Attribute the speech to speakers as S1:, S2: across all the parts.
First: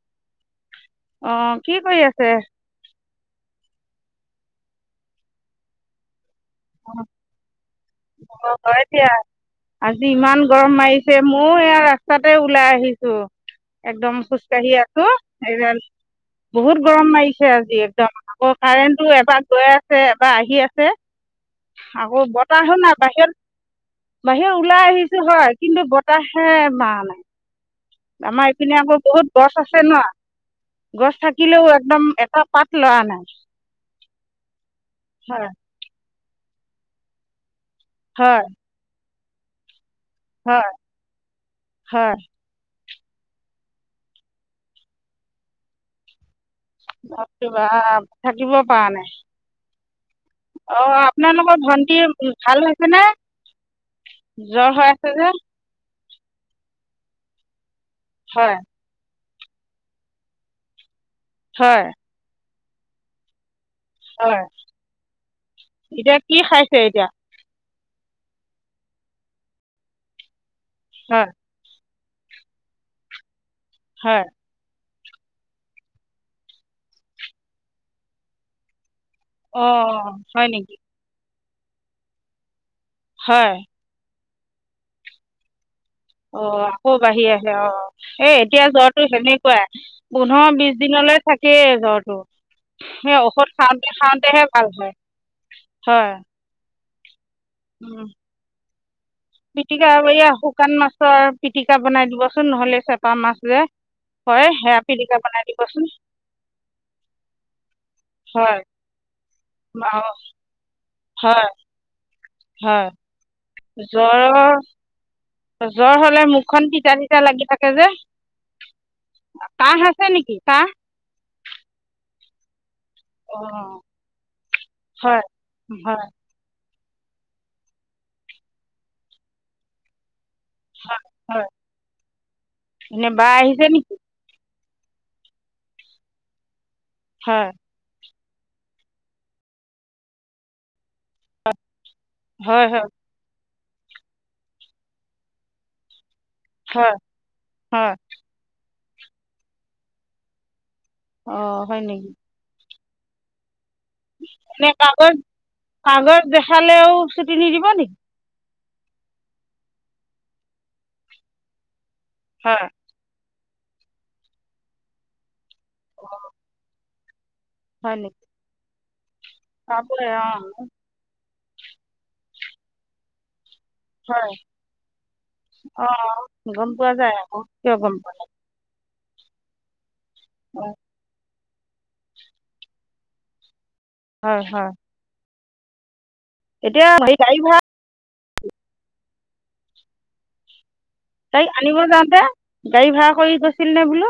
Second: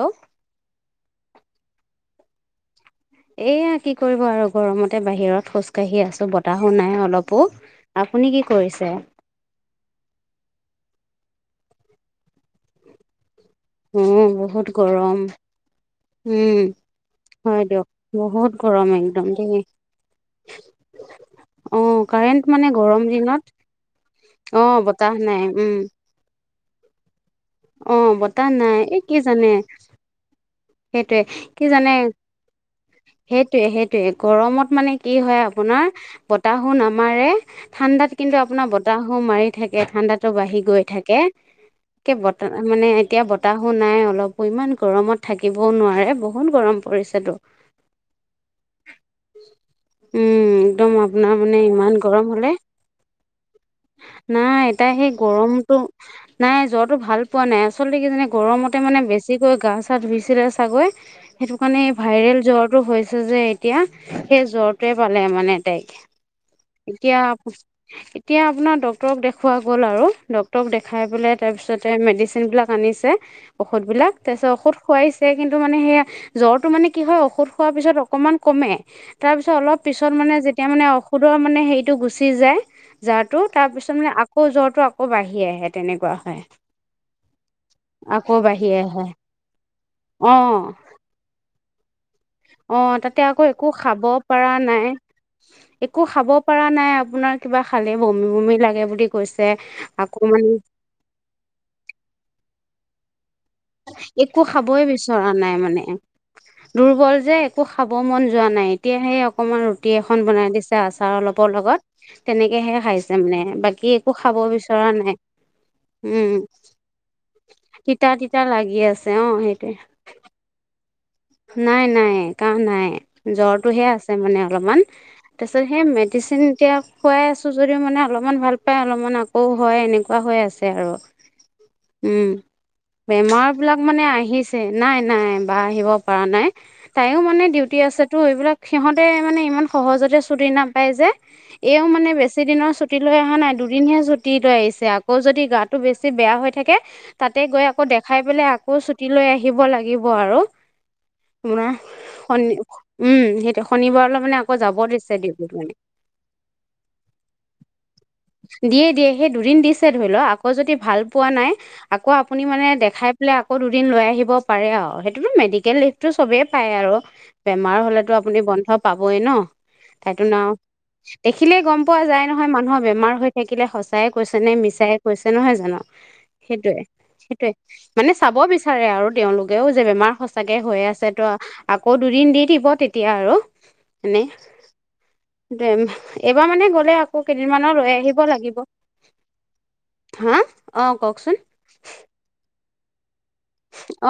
S1: Hello
S2: অ কি কৰি আছে?
S1: এয়া কি কৰিব আৰু গৰমতে বাহিৰত খোজকাঢ়ি আছো বত তাহু নাই অলপো আপুনি কি
S2: অ হয়
S1: কৰিছে?
S2: দিয়া আজি ইমান গৰম মাৰিছে ময়ো এয়া ৰাস্তাতে ওলাই আহিছো।
S1: উ
S2: একদম
S1: বহুত
S2: খোজকাঢ়ি আছো
S1: গৰম
S2: এইডাল
S1: উম
S2: বহুত গৰম মাৰিছে
S1: হয়
S2: আজি
S1: দিয়ক
S2: একদম
S1: বহুত
S2: আকৌ
S1: গৰম
S2: কাৰেণ্টটো
S1: একদম
S2: এবাৰ
S1: দেই
S2: গৈ আছে এবাৰ আহি আছে
S1: অ
S2: আকৌ
S1: কাৰেণ্ট মানে
S2: বতাহ শু নাই
S1: গৰম দিনত
S2: বাহিৰত বাহিৰত
S1: অ
S2: ওলাই
S1: বতাহ
S2: আহিছো
S1: নাই
S2: হয়
S1: উম
S2: কিন্তু বতাহ হে মাৰা নাই
S1: অ
S2: আমাৰ
S1: বতাহ
S2: এইপিনে
S1: নাই
S2: আকৌ
S1: এই কি
S2: বহুত গছ
S1: জানে
S2: আছে ন গছ
S1: সেইটোৱে কি
S2: থাকিলেও
S1: জানে
S2: একদম এটা পাত লৰা নাই
S1: সেইটোৱে সেইটোৱে গৰমত মানে কি হয় আপোনাৰ বতাহো নামাৰে ঠাণ্ডাত কিন্তু
S2: হয়
S1: আপোনাৰ বতাহো মাৰি থাকে এ ঠাণ্ডাতো বাঢ়ি
S2: হয়
S1: গৈ থাকে
S2: হয়
S1: বতৰ মানে এতিয়া বতাহো নাই অলপো ইমান গৰমত থাকিবও নোৱাৰে বহু
S2: বাপ যে বাপ থাকিব পৰা নাই
S1: উম
S2: অ
S1: একদম আপোনাৰ মানে
S2: আপোনালোকৰ
S1: ইমান
S2: ভন্টি
S1: গৰম হলে
S2: ভাল হৈছে নে
S1: নাই
S2: জ্বৰ হৈ
S1: টাই
S2: আছে
S1: সেই
S2: যে
S1: গৰমতটো নাই জ্বৰটো ভাল পোৱা নাই আচলতে কিজান
S2: হয়
S1: গৰমতে মানে বেছিকৈ গা চা ধুইছিলে চাগৈ সেইটো কাৰণে
S2: হয়
S1: এই ভাইৰেল জ্বৰটো হৈছে যে এতিয়া
S2: হয়
S1: সেই জ্বৰটোৱে পালে মানে তাইক
S2: এতিয়া কি খাইছে
S1: এতিয়া এতিয়া আপোনাৰ ডক্তৰক দেখুৱা গ'ল আৰু ডক্তৰক দেখাই
S2: হয়
S1: পেলাই তাৰপিছত মেডিচিন বিলাক আনিছে ঔষধ বিলাক
S2: হয়
S1: তাৰপিছত ঔষধ খোৱাইছে কিন্তু মানে সেয়া জ্বৰটো মানে কি হয় ঔষধ খোৱাৰ পিছত অকমান কমে তাৰপিছত অলপ
S2: অঁ
S1: পিছত মানে
S2: হয়
S1: যেতিয়া
S2: নেকি
S1: মানে ঔষধৰ মানে হেৰিটো গুচি যায় জাৰটো
S2: হয়
S1: তাৰপিছত মানে আকৌ জ্বৰ তটো আকৌ বাঢ়ি আহে তেনেকুৱা হয়
S2: অ আকৌ বাঢ়ি আহে অ এ
S1: আকৌ বাঢ়ি
S2: এতিয়া
S1: আহে
S2: জ্বৰটো সেনে তেনেকুৱাই
S1: অ
S2: পোন্ধৰ বিশ দিনলৈ থাকেই জ্বৰটো
S1: অ
S2: সেই
S1: তাতে আকৌ
S2: ঔষধ
S1: একো
S2: খাওঁতে
S1: খাব
S2: খাওঁতেহে
S1: পৰা
S2: ভাল
S1: নাই
S2: হয়
S1: একো
S2: হয়
S1: খাব পৰা নাই আপোনাৰ কিবা খালে
S2: উম,
S1: বমি বমি লাগে বুলি কৈছে
S2: পিটিকা আৰু
S1: আকৌ
S2: এয়া
S1: মানে
S2: শুকান মাছৰ পিটিকা বনাই দিবচোন নহলে চেপা মাছ যে
S1: একো
S2: হয় সেয়া
S1: খাবই
S2: পিটিকা
S1: বিচৰা
S2: বনাই
S1: নাই
S2: দিবচোন
S1: মানে দুৰ্বল যে একো খাব মন যোৱা
S2: হয়
S1: নাই এতিয়াহে অকমান ৰুটি
S2: হয়
S1: এখন বনাই দিছে আচাৰৰ
S2: হয়
S1: অলপত লগত তেনেকেহে
S2: হয়
S1: খাইছে মানে বাকী একো খাব
S2: জ্বৰৰ
S1: বিচৰা নাই
S2: জ্বৰ হলে
S1: উম
S2: মুখখন তিতা তিতা লাগি থাকে যে
S1: এতিয়া লাগি আছে অ সেইটোৱে
S2: কাহ আছে নেকি কাহ
S1: নাই নাই কাঁহ নাই
S2: অঁ
S1: জ্বৰটোহে আছে মানে অলপমান
S2: হয়
S1: তাৰপিছত সেই
S2: হয়
S1: মেডিচিন এতিয়া খুৱাই আছো যদিও মানে অলপমান ভাল পাই অলপমান আকৌ হয় এনেকুৱা এনেকুৱা হৈ আছে আৰু
S2: হয়
S1: উম
S2: এনে বা
S1: বেমাৰ
S2: আহিছে
S1: বিলাক
S2: নেকি
S1: মানে আহিছে নাই নাই বা আহিব পৰা নাই তাইও মানে
S2: হয়
S1: ডউটি আছে তো বিলাক সিহঁতে মানে ইমান সহজতে চুটি নাপায় যে এও মানে মানে বেছি
S2: হয়
S1: দিনৰ
S2: হয়
S1: ছুটি লৈ অহা নাই দুদিনহে ছুটি লৈ আহিছে আকৌ যদি গাটো বেছি বেয়া হৈ থাকে
S2: হয়
S1: তাতে গৈ আকৌ
S2: হয়
S1: দেখাই পেলাই আকৌ ছুটি লৈ আহিব লাগিব আৰু
S2: অঁ
S1: নোৱাই
S2: হয় নেকি
S1: স উম সেইটো শনিবাৰলৈ মানে আকৌ
S2: এনে
S1: যাব দিছে
S2: কাগজ
S1: দেউতি মানে
S2: কাগজ দেখালেও চুটি নিদিব নেকি
S1: দিয়ে দিয়ে সেই দুদিন দিছে ধৰি লও আকৌ যদি ভাল পোৱা নাই আকৌ আপুনি
S2: হয়
S1: মানে দেখাই বোলে আকৌ দুদিন লৈ আহিব পাৰে আৰু সেইটোতো মেডিকেল লিভটো চবেই পায় আৰু বেমাৰ
S2: হয়
S1: হলেতো
S2: নেকি
S1: আপুনি বন্ধ পাবয়ে ন
S2: পাবই
S1: সেইতো ন
S2: অঁ
S1: দেখিলে গম পোৱা যায় নহয় মানুহৰ বেমাৰ সৈ দেখিলেই সঁচাই
S2: হয়
S1: কৈছে নে মিছাইে কৈছে নহয় জানো
S2: অঁ গম
S1: সেইটোয়ে
S2: পোৱা যায় আকৌ
S1: সেইটোয়ে
S2: কিয় গম
S1: মানে
S2: পোৱা
S1: চাব বিচাৰে আৰু তেওঁলোকেও যে বেমাৰ সঁচাকে
S2: অঁ
S1: হৈ আছে তো আকৌ দুদিন দি দিব তেতিয়া আৰু
S2: হয় হয়
S1: দেম এইবাৰ মানে
S2: এতিয়া
S1: গ'লে
S2: হেৰি
S1: আকৌ
S2: গাড়ী ভাড়া
S1: কেইদিনমানাৰ লৈ আহি নিব লাগিব হো
S2: তাইক আনিব যাওঁতে গাড়ী ভাড়া কৰি গৈছিল নে বোলো
S1: অ,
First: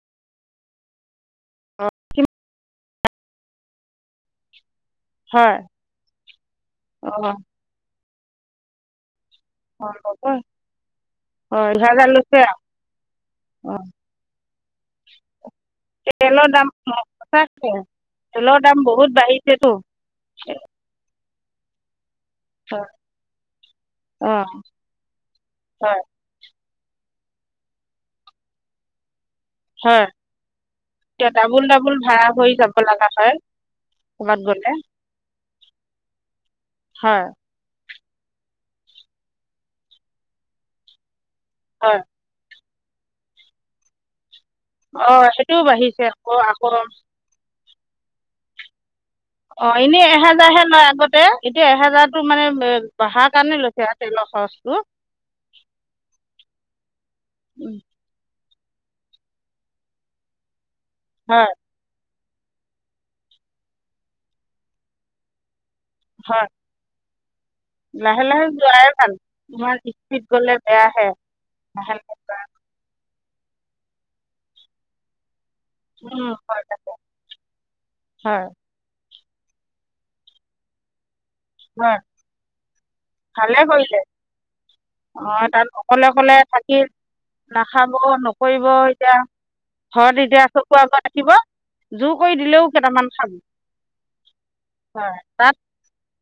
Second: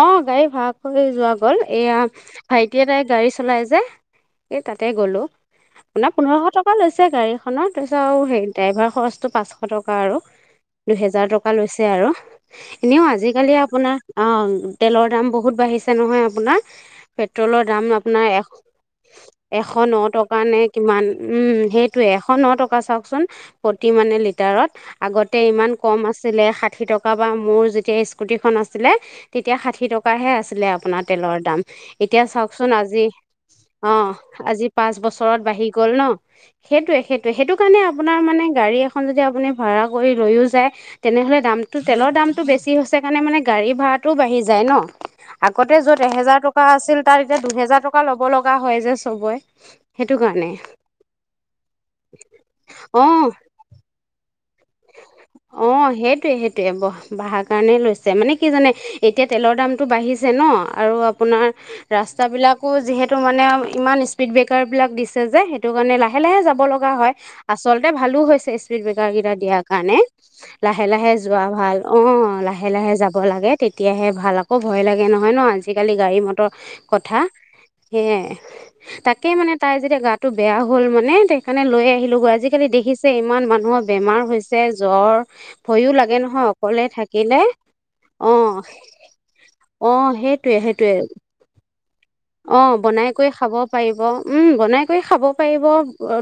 S1: অ, গাড়ী ভাড়া কৰি যোৱা গ'ল এয়া
S2: কিম-
S1: ভাইটি [unintelligible] তাই গাড়ী চলাই যে এই তাতে গ'লো
S2: হয়
S1: আপোনাৰ পোন্ধৰশ টকা লৈছে
S2: অঁ
S1: গাড়ীখনৰ তাৰ পিছত আৰু হে ড্ৰাইভাৰ খৰচ [unintelligible] পাঁচশ
S2: অঁ
S1: টকা আৰু
S2: ল'ব
S1: দুহেজাৰ টকা
S2: হয়
S1: লৈছে
S2: দুহেজাৰ
S1: আৰু।
S2: লৈছে আৰু
S1: এনেও আজিকালি
S2: অঁ
S1: আপোনাৰ তেলৰ দাম বহুত বাঢ়িছে নহয়
S2: তেলৰ
S1: আপোনাৰ,
S2: দাম
S1: পেট্ৰলৰ
S2: সঁচাকৈ
S1: দাম। আপোনাৰ এ
S2: তেলৰ দাম বহুত বাঢ়িছেতো
S1: এশ ন টকা নে কিমান উম সেইটোে এ। [unintelligible]
S2: হয়,
S1: চাওকচোন প্ৰতি মানে
S2: অ',
S1: লিটাৰত আগতে ইমান কম
S2: হয়,
S1: আছিলে হাতখ [unintelligible] ষাঠি টকা বা মোৰ যেতিয়া স্কুটিখন আছিলে। তেতিয়া ষাঠি
S2: হয়,
S1: টকাহে আছিলে আপোনাৰ
S2: এতিয়া
S1: তেলৰ দাম
S2: ডাবুল ডাবুল
S1: এতিয়া
S2: ভাড়া কৰি
S1: চাওকচোন
S2: যাব
S1: আজি।
S2: লগা হয়
S1: অ
S2: ক'ৰবাত
S1: আজি
S2: গ'লে
S1: পাঁচ বছৰত বাঢ়ি গ'ল ন সেইটোয়ে
S2: হয়,
S1: সেইটোয়ে সেইটো কাৰণে। আপোনাৰ মানে গাড়ী এখন যদি আপুনি ভাড়া কৰি লৈয়ও যায় তেনেহলে দামতো
S2: হয়,
S1: তেলৰ দামতটো বেছি। হৈছে কাৰণে গা়ড়ী ভাডাও বাঢ়ি যায়। [unintelligible] যায় ন
S2: অ', সেইটোও
S1: আগতে যত
S2: বাঢ়িছে আকৌ
S1: এহেজাৰ টকা
S2: আকৌ
S1: আছিল তাত এতিয়া দুহেজাৰ টকা ল'ব লগা হয় যে [unintelligible]
S2: অ এনেই
S1: সেইটো কাৰণে
S2: এহেজাৰহে লয় আগতে এতিয়া এহেজাৰতো মানে বঢ়াৰ কাৰণে লৈছে আৰু তেলৰ খৰচ। [unintelligible]
S1: অ সেইটোয়ে, সেইটোয়ে বাহাৰ কাৰণে
S2: উম,
S1: লৈছে মানে [unintelligible] কি জানে? এতিয়া তেলৰ দামটো বাঢ়িছে ন এতিয়া
S2: হয়,
S1: ৰাস্তা বিলাকো যিহেতু মানে ইমান স্পীড ব্ৰেকাৰবিলাক দিছে যে সেইটো কাৰণে লাহে লাহে
S2: হয়,
S1: যাব লগা হয়। [unintelligible] আচলতে ভালো
S2: লাহে লাহে
S1: হৈছে স্পীড
S2: যোৱাই
S1: ব্ৰেকাৰ
S2: ভাল
S1: কেইটা দিয়া। [unintelligible]
S2: ইমান
S1: কাৰণে
S2: স্পীড গ'লে
S1: লাহে
S2: বেয়াহে
S1: লাহে যোৱা ভাল
S2: লাহে
S1: অ
S2: লাহে
S1: লাহে লাহে যাব। লাগে তেতিয়াহে ভাল আকৌ ভয় লাগে নহয় ন আজি। আজিকালি গাড়ী
S2: উম,
S1: মটৰ
S2: হয়,
S1: কথা সেয়ে,
S2: হয়,
S1: তাক তাকে মানে তাই যেতিয়া গাটো বেয়া হল মানে সেইকাৰণে লৈ
S2: হয়,
S1: আহিলো গৈ আজিকালি দেখি যে ইমান
S2: ভালে
S1: মানুহৰ
S2: কৰিলে
S1: বেমাৰ হৈছে। জ্বৰ
S2: অ', তাত
S1: ভয়ো
S2: অকলে
S1: লাগে নহয়
S2: থাকি
S1: অকলে থাকিলে
S2: নাখাব
S1: অ
S2: নকৰিব এতিয়া
S1: অ
S2: ঘৰত এতিয়া
S1: সেইটোৱে
S2: চকুৰ
S1: সেইটোৱে।
S2: আগত ৰাখিব জোৰ কৰি
S1: অ
S2: দিলেও কেইটামান
S1: বনাই কৰি খাব পাৰিব উম বনাই কৰি খাব পাৰিব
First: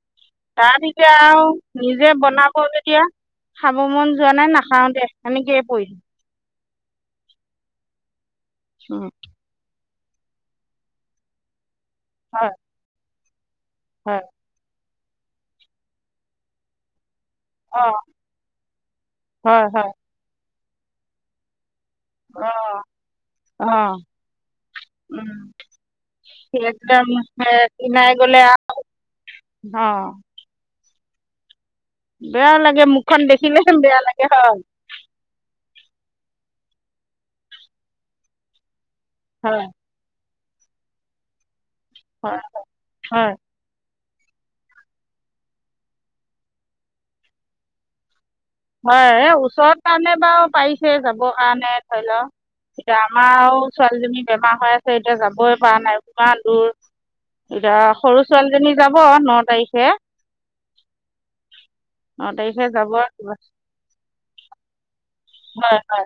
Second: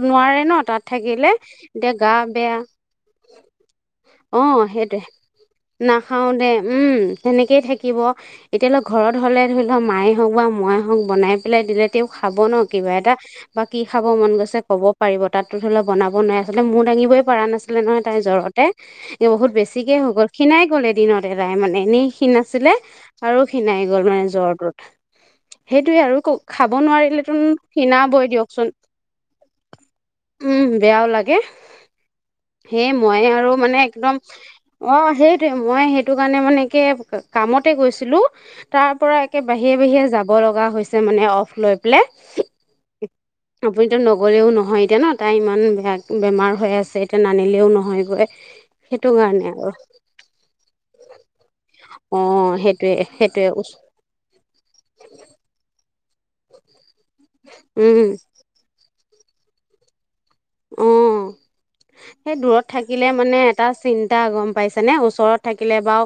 S1: নোৱাৰে ন
S2: তাৰ
S1: তাত
S2: পিছে
S1: থাকিলে
S2: আউ
S1: এতিয়া
S2: নিজে
S1: গা বেয়া
S2: বনাব যেতিয়া খাব মন যোৱা
S1: অ
S2: নাই,
S1: সেইটোৱে
S2: নাখাওতে এনেকয়ে পৰিম
S1: নাখাওঁ
S2: [unintelligible]
S1: উম তেনে থাকিব এতিয়া ঘৰত গলে হ [unintelligible] মায়ে হওক বা মইয়ে হওক বনাই পেলাই দিলে তেওঁ খাব ন
S2: হয়
S1: কিবা এটা [unintelligible] বা কি খাব
S2: হয়
S1: মন গৈছে ক'ব পাৰিব তাতো ধৰি লও বনাব নোৱাৰাৰে। মোৰ দাঙিবই পৰা নাছিলে
S2: অঁ
S1: নহয়। [unintelligible] জৰতে বহুত
S2: হয় হয়
S1: বেছিকে হৈ গ'ল খিনাই গ'ল এদিনত তাই মানে [unintelligible] এনেই খীণ আছিলে
S2: অঁ
S1: আৰু খীণাই
S2: অঁ
S1: গ'ল মানে জ্বৰটোত [unintelligible] সেইটোৱে আৰু
S2: সেই
S1: খাব
S2: একদম
S1: নোৱাৰিলেতো খিনাবই দিয়কচোন
S2: অ।
S1: উম বেয়াও লাগে। সেয়ে
S2: মুখখন
S1: মই আৰু
S2: দেখিলে
S1: মানে
S2: বেয়া
S1: একদম
S2: লাগে হয়
S1: অ সেইটো মই সেইটো কাৰণে মানে কে কামতে গৈছিলো তাৰ পৰা একে
S2: হয়
S1: বাহিৰে বাহিৰে যাব যাব লগা হৈছে মানে অফ লৈ পেলাই।
S2: হয় হয়
S1: এতিয়া নগ'লেও নহয় এতিয়া ন তাই ইমান বেয়া বেমাৰ হৈ আছে এতিয়া নানিলেও নহয়গৈ। সেইটো
S2: হয় এ
S1: কাৰণে আৰু
S2: ওচৰত কাৰণে বাৰু পাৰিছে যাবৰ কাৰণে ধৰি
S1: অ
S2: লও।
S1: সেইটোৱে
S2: এতিয়া
S1: সেইটোৱে
S2: আমাৰও ছোৱালীজনী বেমাৰ হৈ আছে এতিয়া যাবই পৰা নাই। ইমান দূৰ এতিয়া
S1: উম
S2: সৰু ছোৱালীজনী যাব ন তাৰিখে।
S1: অ
S2: ন
S1: সেই দূৰত
S2: তাৰিখে
S1: থাকিলে
S2: যাব
S1: মানে এটা চিন্তা গম পাইছে নে ওচৰত।
S2: হয়
S1: থাকিলে বা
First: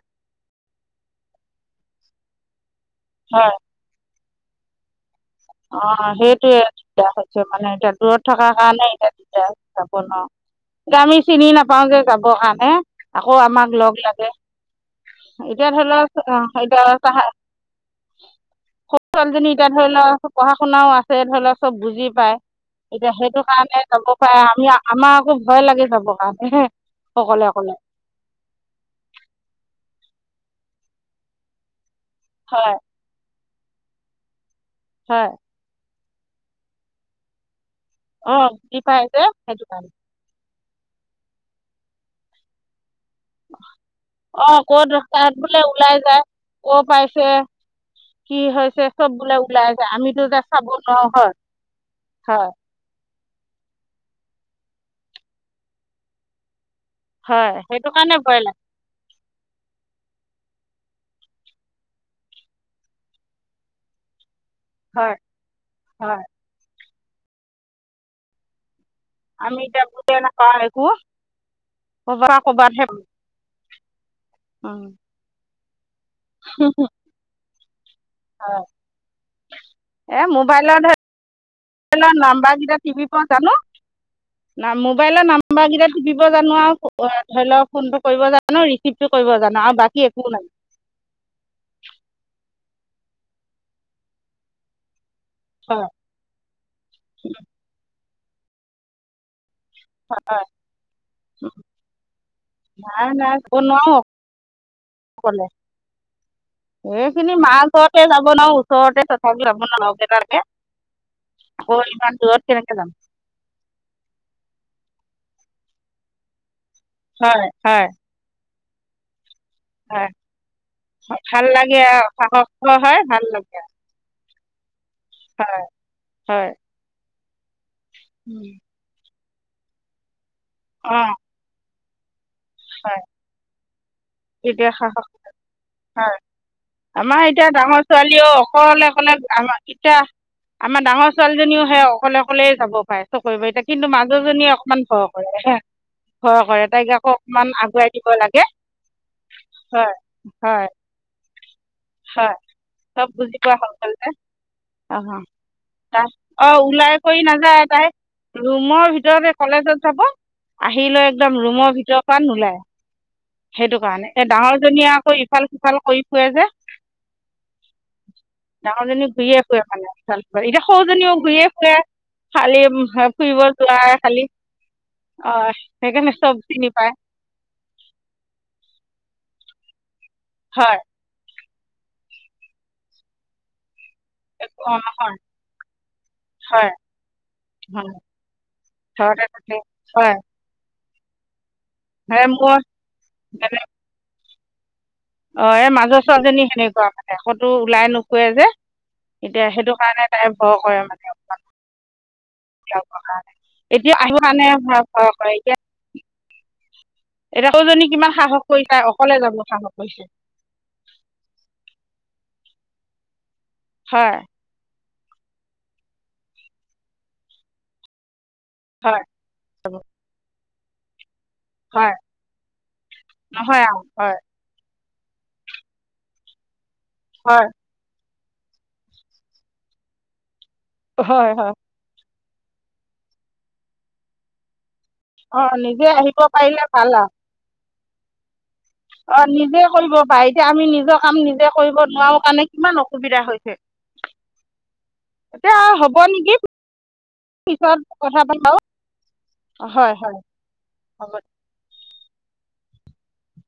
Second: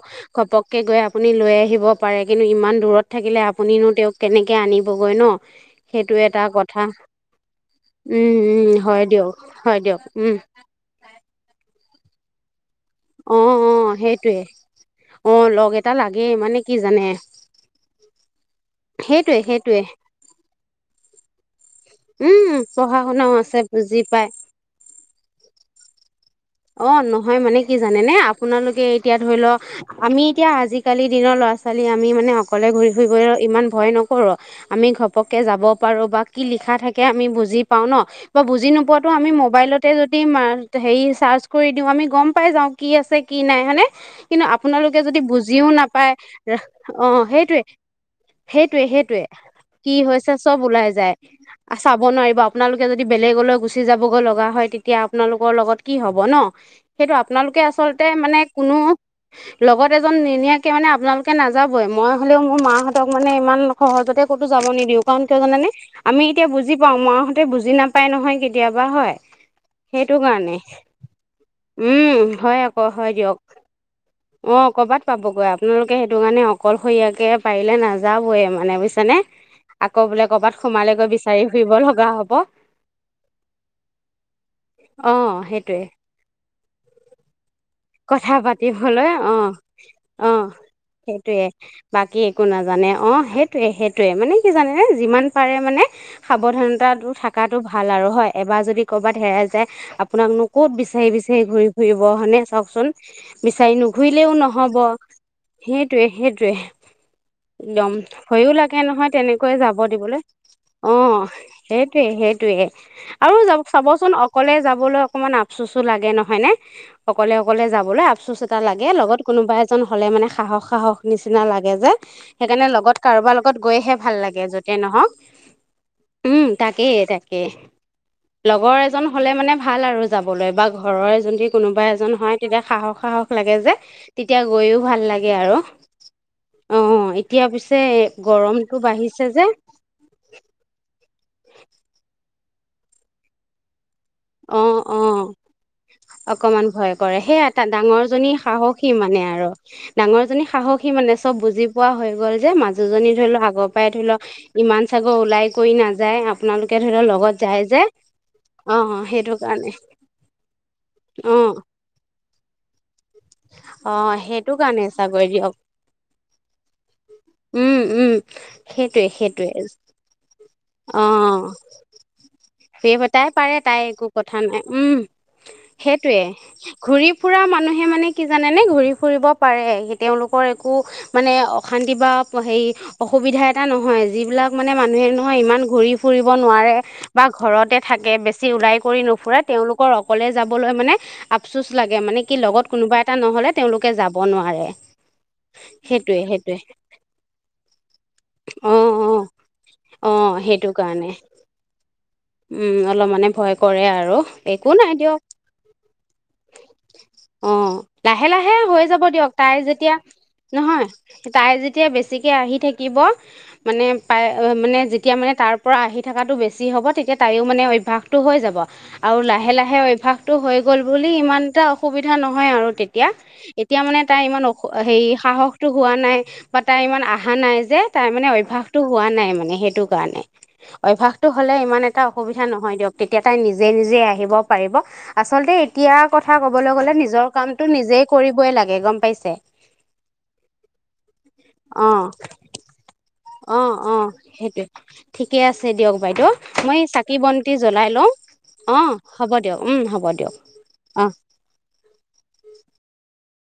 S1: ঘপককৈ গৈ আপুনি লৈ আহিব পাৰে, কিন্তু ইমান দূৰত থাকিলে আপুনো তেওঁক। কেনেকৈ আনিবগৈ ন।
S2: অ
S1: সেইটো এটা
S2: সেইটোয়ে
S1: কথা
S2: দিগদাৰ হৈছে মানে এতিয়া দূৰত
S1: উম
S2: থকাৰ
S1: উম
S2: কাৰণে
S1: হয়
S2: এতিয়া
S1: দিয়ক
S2: দিগদাৰ।
S1: হয়
S2: চাব
S1: দিয়ক
S2: ন,
S1: উম
S2: আমি চিনি নাপাওযে যাব কাৰণে আকৌ
S1: অ অ
S2: আমাক লগ লাগে
S1: সেইটোৱে অ
S2: এতিয়া
S1: লগ
S2: ধৰি
S1: এটা লাগেই
S2: লওক
S1: মানে
S2: আহ
S1: কি
S2: এয়া
S1: জানে
S2: চাহা
S1: [inaudible]
S2: ছোৱালীজনী এতিয়া
S1: সেইটোৱে
S2: ধৰি লওক পঢ়া শুনাও আছে ধৰি লওক চব বুজি পায়
S1: উম পঢ়া
S2: এতিয়া
S1: শুনাও
S2: সেইটো
S1: আছে
S2: কাৰণে
S1: বুজি
S2: যাব
S1: পায়
S2: পাৰে আমি আমাৰ আকৌ ভয় লাগে যাব কাৰণে [unintelligible]
S1: অ নহয়
S2: অকলে
S1: মানে
S2: অকলে
S1: কি জানে নে আপোনালোকে এতিয়া ধৰি লওক [unintelligible] আমি এতিয়া আজিকালি দিনৰ ল'ৰা ছোৱালী আমি মানে অকলে
S2: হয়
S1: ঘূৰি ফুৰিব ইমান ভয় নকৰো [unintelligible] আমি
S2: হয়
S1: ঘপককৈ যাব পাৰোঁ বা কি লিখা থাকে আমি বুজি [unintelligible] পাও ন
S2: অঁ
S1: বুজি নোপোৱা
S2: পাই
S1: টো
S2: যে
S1: আমি
S2: সেইটো কাৰণে
S1: মবাইলতে মা হেই চাচ [unintelligible] কৰি দিও আমি গম পাই যাওঁ কি আছে কি আছে কি নাই হইনে কিন্তু
S2: অঁ ক'ত
S1: আপোনালোকে যদি
S2: তাত বোলে
S1: বুজিও
S2: ওলাই
S1: নাপায়
S2: যায় ক'ৰ
S1: অ
S2: পাইছে
S1: সেইটোৱে
S2: কি
S1: [unintelligible]
S2: হৈছে
S1: সেইটোয়ে
S2: চব
S1: সেইটোয়ে
S2: বোলে ওলাই যায়
S1: কি
S2: আমিতো
S1: হৈছে
S2: যে
S1: চব
S2: চাব
S1: ওলাই
S2: নোৱাৰোঁ
S1: যায়
S2: হয়
S1: চাব নোৱাৰিব
S2: হয়,
S1: আপোনালোকে যদি বেলেগলৈ গুচি যাবগৈ লগা হয় তেতিয়া আপোনালোকৰ লগত কি হব ন সেইটো
S2: হয়,
S1: আপোনালোকে
S2: সেইটো
S1: আচলতে
S2: কাৰণে
S1: মানে
S2: ভয় লাগে।
S1: কোনো লগত এজন [unintelligible] ধুনীয়াকে মানে আপোনালোকে নাযাবই মই হ'লেও মোৰ মাহঁতক মানে ইমান সহজতে [unintelligible] তো যাব নিদিও
S2: হয়,
S1: কাৰণ কিয় জানে আমি
S2: হয়,
S1: এতিয়া বুজি পাও মাহতে বুজি নাপাই নহয় কেতিয়াবা [unintelligible] হয়
S2: আমি এতিয়া
S1: সেইটো
S2: বুজিয়ে নাপাওঁ
S1: কাৰণে
S2: একো, ক'ৰবাৰ
S1: উম
S2: পৰা
S1: হয়
S2: ক'ৰবাতহে
S1: আকৌ হয় দিয়ক [unintelligible] অ
S2: উম,
S1: কৰবাত পাবগৈ আপোনালোকে সেইটো কাৰণে অকলশৰীয়াকে পাৰিলে নাজান [unintelligible] যাবয়ে
S2: হয়।
S1: মানে বুজিছা নে [unintelligible]
S2: এ মোবাইলৰ
S1: লগা
S2: মোবাইলৰ
S1: হ'ব
S2: নাম্বাৰ কেইটা তিপিব জানো [unintelligible] ন
S1: অ
S2: মোবাইলৰ নাম্বাৰ
S1: সেইটোৱে
S2: কেইটা টিপিব জানো আৰু ধৰি লওক ফোনটো কৰিব
S1: কথা
S2: জানো, ৰিচিভটো
S1: পাতিবলৈ
S2: কৰিব
S1: অ
S2: জানো আৰু বাকী একো
S1: অ
S2: নাই।
S1: সেইটোয়ে বাকী একো নাজা [unintelligible] জানে অ সেইটোয়ে সেইটোয়ে মানে কি জানে নে যিমান পাৰে মানে
S2: হয়,
S1: সাৱধানতাটো থকাতটো ভাল আৰু হয় এবাৰ যদি ক'ৰবাত হেৰাই যায় [unintelligible] আপোনাকনো ক'ত বিচাৰি বিচাৰি ঘুৰি ফুৰিব হানে [unintelligible] কচোন
S2: নাই নাই যাব
S1: বিচাৰি
S2: নোৱাৰো
S1: নুঘুৰিলেও নহব
S2: অকলে।
S1: সেইটোয়ে সেই
S2: এইখিনি
S1: [unintelligible]
S2: মাৰ
S1: একদম
S2: ঘৰতে যাব
S1: ভয়ো
S2: নোৱাৰো,
S1: লাগে
S2: ওচৰতে
S1: নহয়
S2: তথাপি
S1: তেনেকৈয়ে যাব
S2: নোৱাৰো লগ এটা
S1: দিবলৈ
S2: লাগে,
S1: [unintelligible] অ
S2: আকৌ
S1: সেইটয়ে
S2: ইমান দূৰত
S1: সেইটোয়ে
S2: কেনেকে যাম।
S1: আৰু য চাবচোন অকলে যাবলৈ [unintelligible] অকণমান আফচুচো লাগে নহয় নে অকলে
S2: হয়,
S1: অকলে
S2: হয়,
S1: যাবলৈ আফচুচ এটা লাগে লগত [unintelligible] কোনোবা এজন হলে
S2: হয়,
S1: মানে সাহস সাহস নিচিনা
S2: ভাল
S1: লাগে যে
S2: আৰু সাহস
S1: সেইকাৰণে লগত
S2: হয়, ভাল
S1: কাৰোবাৰ লগত
S2: লাগে।
S1: গৈহে ভাল লাগে [unintelligible] ত যতে নহওক
S2: হয়,
S1: উম
S2: হয়,
S1: তাকেই তাকেই
S2: উম,
S1: লগৰ এজন হ'লে মানে ভাল আৰু যাবলৈ বা
S2: অ',
S1: ঘৰৰ যদি কোনোবা এজন হয় তেতিয়া
S2: হয়।
S1: সাহস সাহস লাগে যে তেতিয়া
S2: এতিয়া
S1: গৈও ভাল
S2: সাহস
S1: লাগে আৰু
S2: নাই
S1: [unintelligible]
S2: আমাৰ এতিয়া ডাঙৰ ছোৱালীও
S1: গৰমটো
S2: অকলে অকলে
S1: বাঢ়িছে যে
S2: আ কিত [unintelligible] আমাৰ ডাঙৰ ছোৱালীজনীও সেই অকলে অকলে যাব পাৰে চকৰি বাৰতিয়া কিন্তু মাজ [unintelligible] জনীয়ে
S1: অ
S2: অকমান ভয়
S1: অ
S2: কৰে ভয়
S1: অকমান
S2: কৰে তাইআকো অকমান আগুৱাই দিব লাগে [unintelligible]
S1: সি মানে আৰু
S2: হয়
S1: ডাঙৰ জনী
S2: হয়
S1: সাহসী মানে চব বুজি। [unintelligible] কোৱা হৈ গ'ল
S2: হয়
S1: যে
S2: চব
S1: মাজুজনী ধৰি
S2: বুজি
S1: লওক
S2: পোৱা
S1: আগৰ
S2: হৈ
S1: পৰাই
S2: গ'ল
S1: ধৰি
S2: যে
S1: লওক ইমান
S2: অঁ
S1: চাগৰ ওলাই কৰি
S2: তাই
S1: নাযায়
S2: অঁ
S1: আপোনালোকে। [unintelligible]
S2: ওলাই কৰি
S1: যায়
S2: নাযায়
S1: যে
S2: তাই
S1: অ
S2: ৰুমৰ ভিতৰত।
S1: সেইটো
S2: [unintelligible]
S1: কাৰণে
S2: কলেজত যাব আহিলৈ
S1: অ
S2: একদম ৰুমৰ ভিতৰৰ পৰা নোলায়। [unintelligible] সেইটো
S1: অ
S2: কাৰণে এ
S1: সেইটো
S2: ডাঙৰ
S1: কাৰণে
S2: জনীয়ে আকৌ
S1: চাগৈ
S2: ইফাল
S1: দিয়ক
S2: সিফাল কৰি ফুৱে যে। [unintelligible]
S1: [inaudible] উম সেইটোৱে
S2: ডাঙৰজনী ঘূৰিয়ে
S1: সেইটোৱে
S2: ফুৰে মানে এতিয়া সৰুজনীও ঘূৰিয়ে ফুৰে। [unintelligible] খালী।
S1: সিহতে পাৰে তাই একো কথা নাই উম। [unintelligible]
S2: অঁ সেইকাৰণে
S1: সেইটোয়ে
S2: চব চিনি পায়
S1: ঘূৰি ফুৰা মানুহে মানে কি জানে নে ঘূৰি ফুৰিব। [unintelligible] তেওঁলোকৰ একো
S2: হয়
S1: মানে অশান্তি বা হেই অসুবিধা এটা নহয়। [unintelligible] যিবিলাক মানে
S2: অঁ
S1: মানুহে
S2: হয়
S1: নহয় ইমান ঘূৰি ফুৰিব
S2: হয়
S1: নোৱাৰে। বা ঘৰতে
S2: হয়
S1: থাকে বেছি ওলাই কৰি
S2: ঘৰতে
S1: নুফুৰে
S2: থাকে
S1: তেওঁলোকৰ
S2: হয়
S1: অকলে যাবলৈ মানে। [unintelligible] আফচুচ লাগে মানে
S2: এই
S1: কি
S2: মোৰ
S1: লগত কোনোবা এটা নহলে তেওঁলোকে যাব নোৱাৰে। [unintelligible]
S2: অ এই মাজৰ
S1: সেইটোৱে
S2: ছোৱালীজনী
S1: সেইটোৱে
S2: সেনেকুৱা মানে কতো ওলাই নোফুৱে যে। [unintelligible]
S1: অ অ
S2: এতিয়া সেইটো কাৰণে
S1: অ
S2: তাই ভয়
S1: সেইটো
S2: কৰে
S1: কাৰণে
S2: মানে অলমান।
S1: উম অলপ মানে ভয়
S2: কাৰ
S1: কৰে
S2: এতিয়া
S1: আৰু
S2: আহি আনেৰ
S1: একো
S2: ঘৰা
S1: নাই
S2: ফুৰা
S1: দিয়ক
S2: কৰে এতিয়া। [inaudible]
S1: অ,
S2: এতিয়া সৰুজনী কিমান
S1: লাহে
S2: সাহস
S1: লাহে
S2: কৰি তাই
S1: হৈ যাব
S2: অকলে
S1: দিয়ক তাই
S2: সাহস
S1: যেতিয়া
S2: কৰিছে
S1: নহয়, তাই যেতিয়া বেছি বেছিকে আহি থাকিব মানে পাই
S2: হয়
S1: মানে যেতিয়া মানে তাৰ পৰা আহি থকাটো বেছি বেছি হ'ব তেতিয়া তাইয়ো মানে অভ্যাসটো হৈ যাব।
S2: হয়
S1: আৰু লাহে লাহে অভ্যাসটো হৈ গল বুল ইমান এটা
S2: হয়
S1: অসুবিধা নহয় আৰু তেতিয়া,
S2: নহয় আৰু
S1: এতিয়া মানে
S2: হয়
S1: তাৰ ইমান অসু হেৰি সাহসটো হোৱা নাই বা তাই ইমান আহা
S2: হয়
S1: নাই যে তাই মানে অভ্যাসটো হোৱা নাই মানে সেইটো কাৰণে, অভ্যাসটো
S2: হয়
S1: হ'লে
S2: হয়
S1: ইমান এটা অ অসুবিধা নহয় দিয়ক তেতিয়া তাই নিজে নিজেই আহিব পাৰিব।
S2: অঁ
S1: আচলতে
S2: নিজে
S1: এতিয়া
S2: আহিব
S1: কথা
S2: পাৰিলে
S1: কবলৈ
S2: ভাল
S1: গলে
S2: আৰু
S1: নিজৰ কামটো নিজেই কৰিবই লাগ
S2: অ নিজে কৰিব বা এতিয়া আমি নিজৰ কাম নিজে কৰিব
S1: অ
S2: নোৱাৰো কাৰণে কিমান অসুবিধা হৈছে।
S1: অ অ সেইটোৱে, ঠিকে
S2: এতিয়া
S1: আছে দিয়ক।
S2: হ'ব
S1: বাইদেউ
S2: নেকি
S1: মই চাকি বন্তি
S2: পিছত
S1: জলাই লওঁ,
S2: কথা পাতিম
S1: অ হ'ব দিয়ক
S2: বাৰু
S1: উম
S2: হয়
S1: হ'ব
S2: হয়
S1: দিয়ক। অ
S2: হব।
S1: [unintelligible]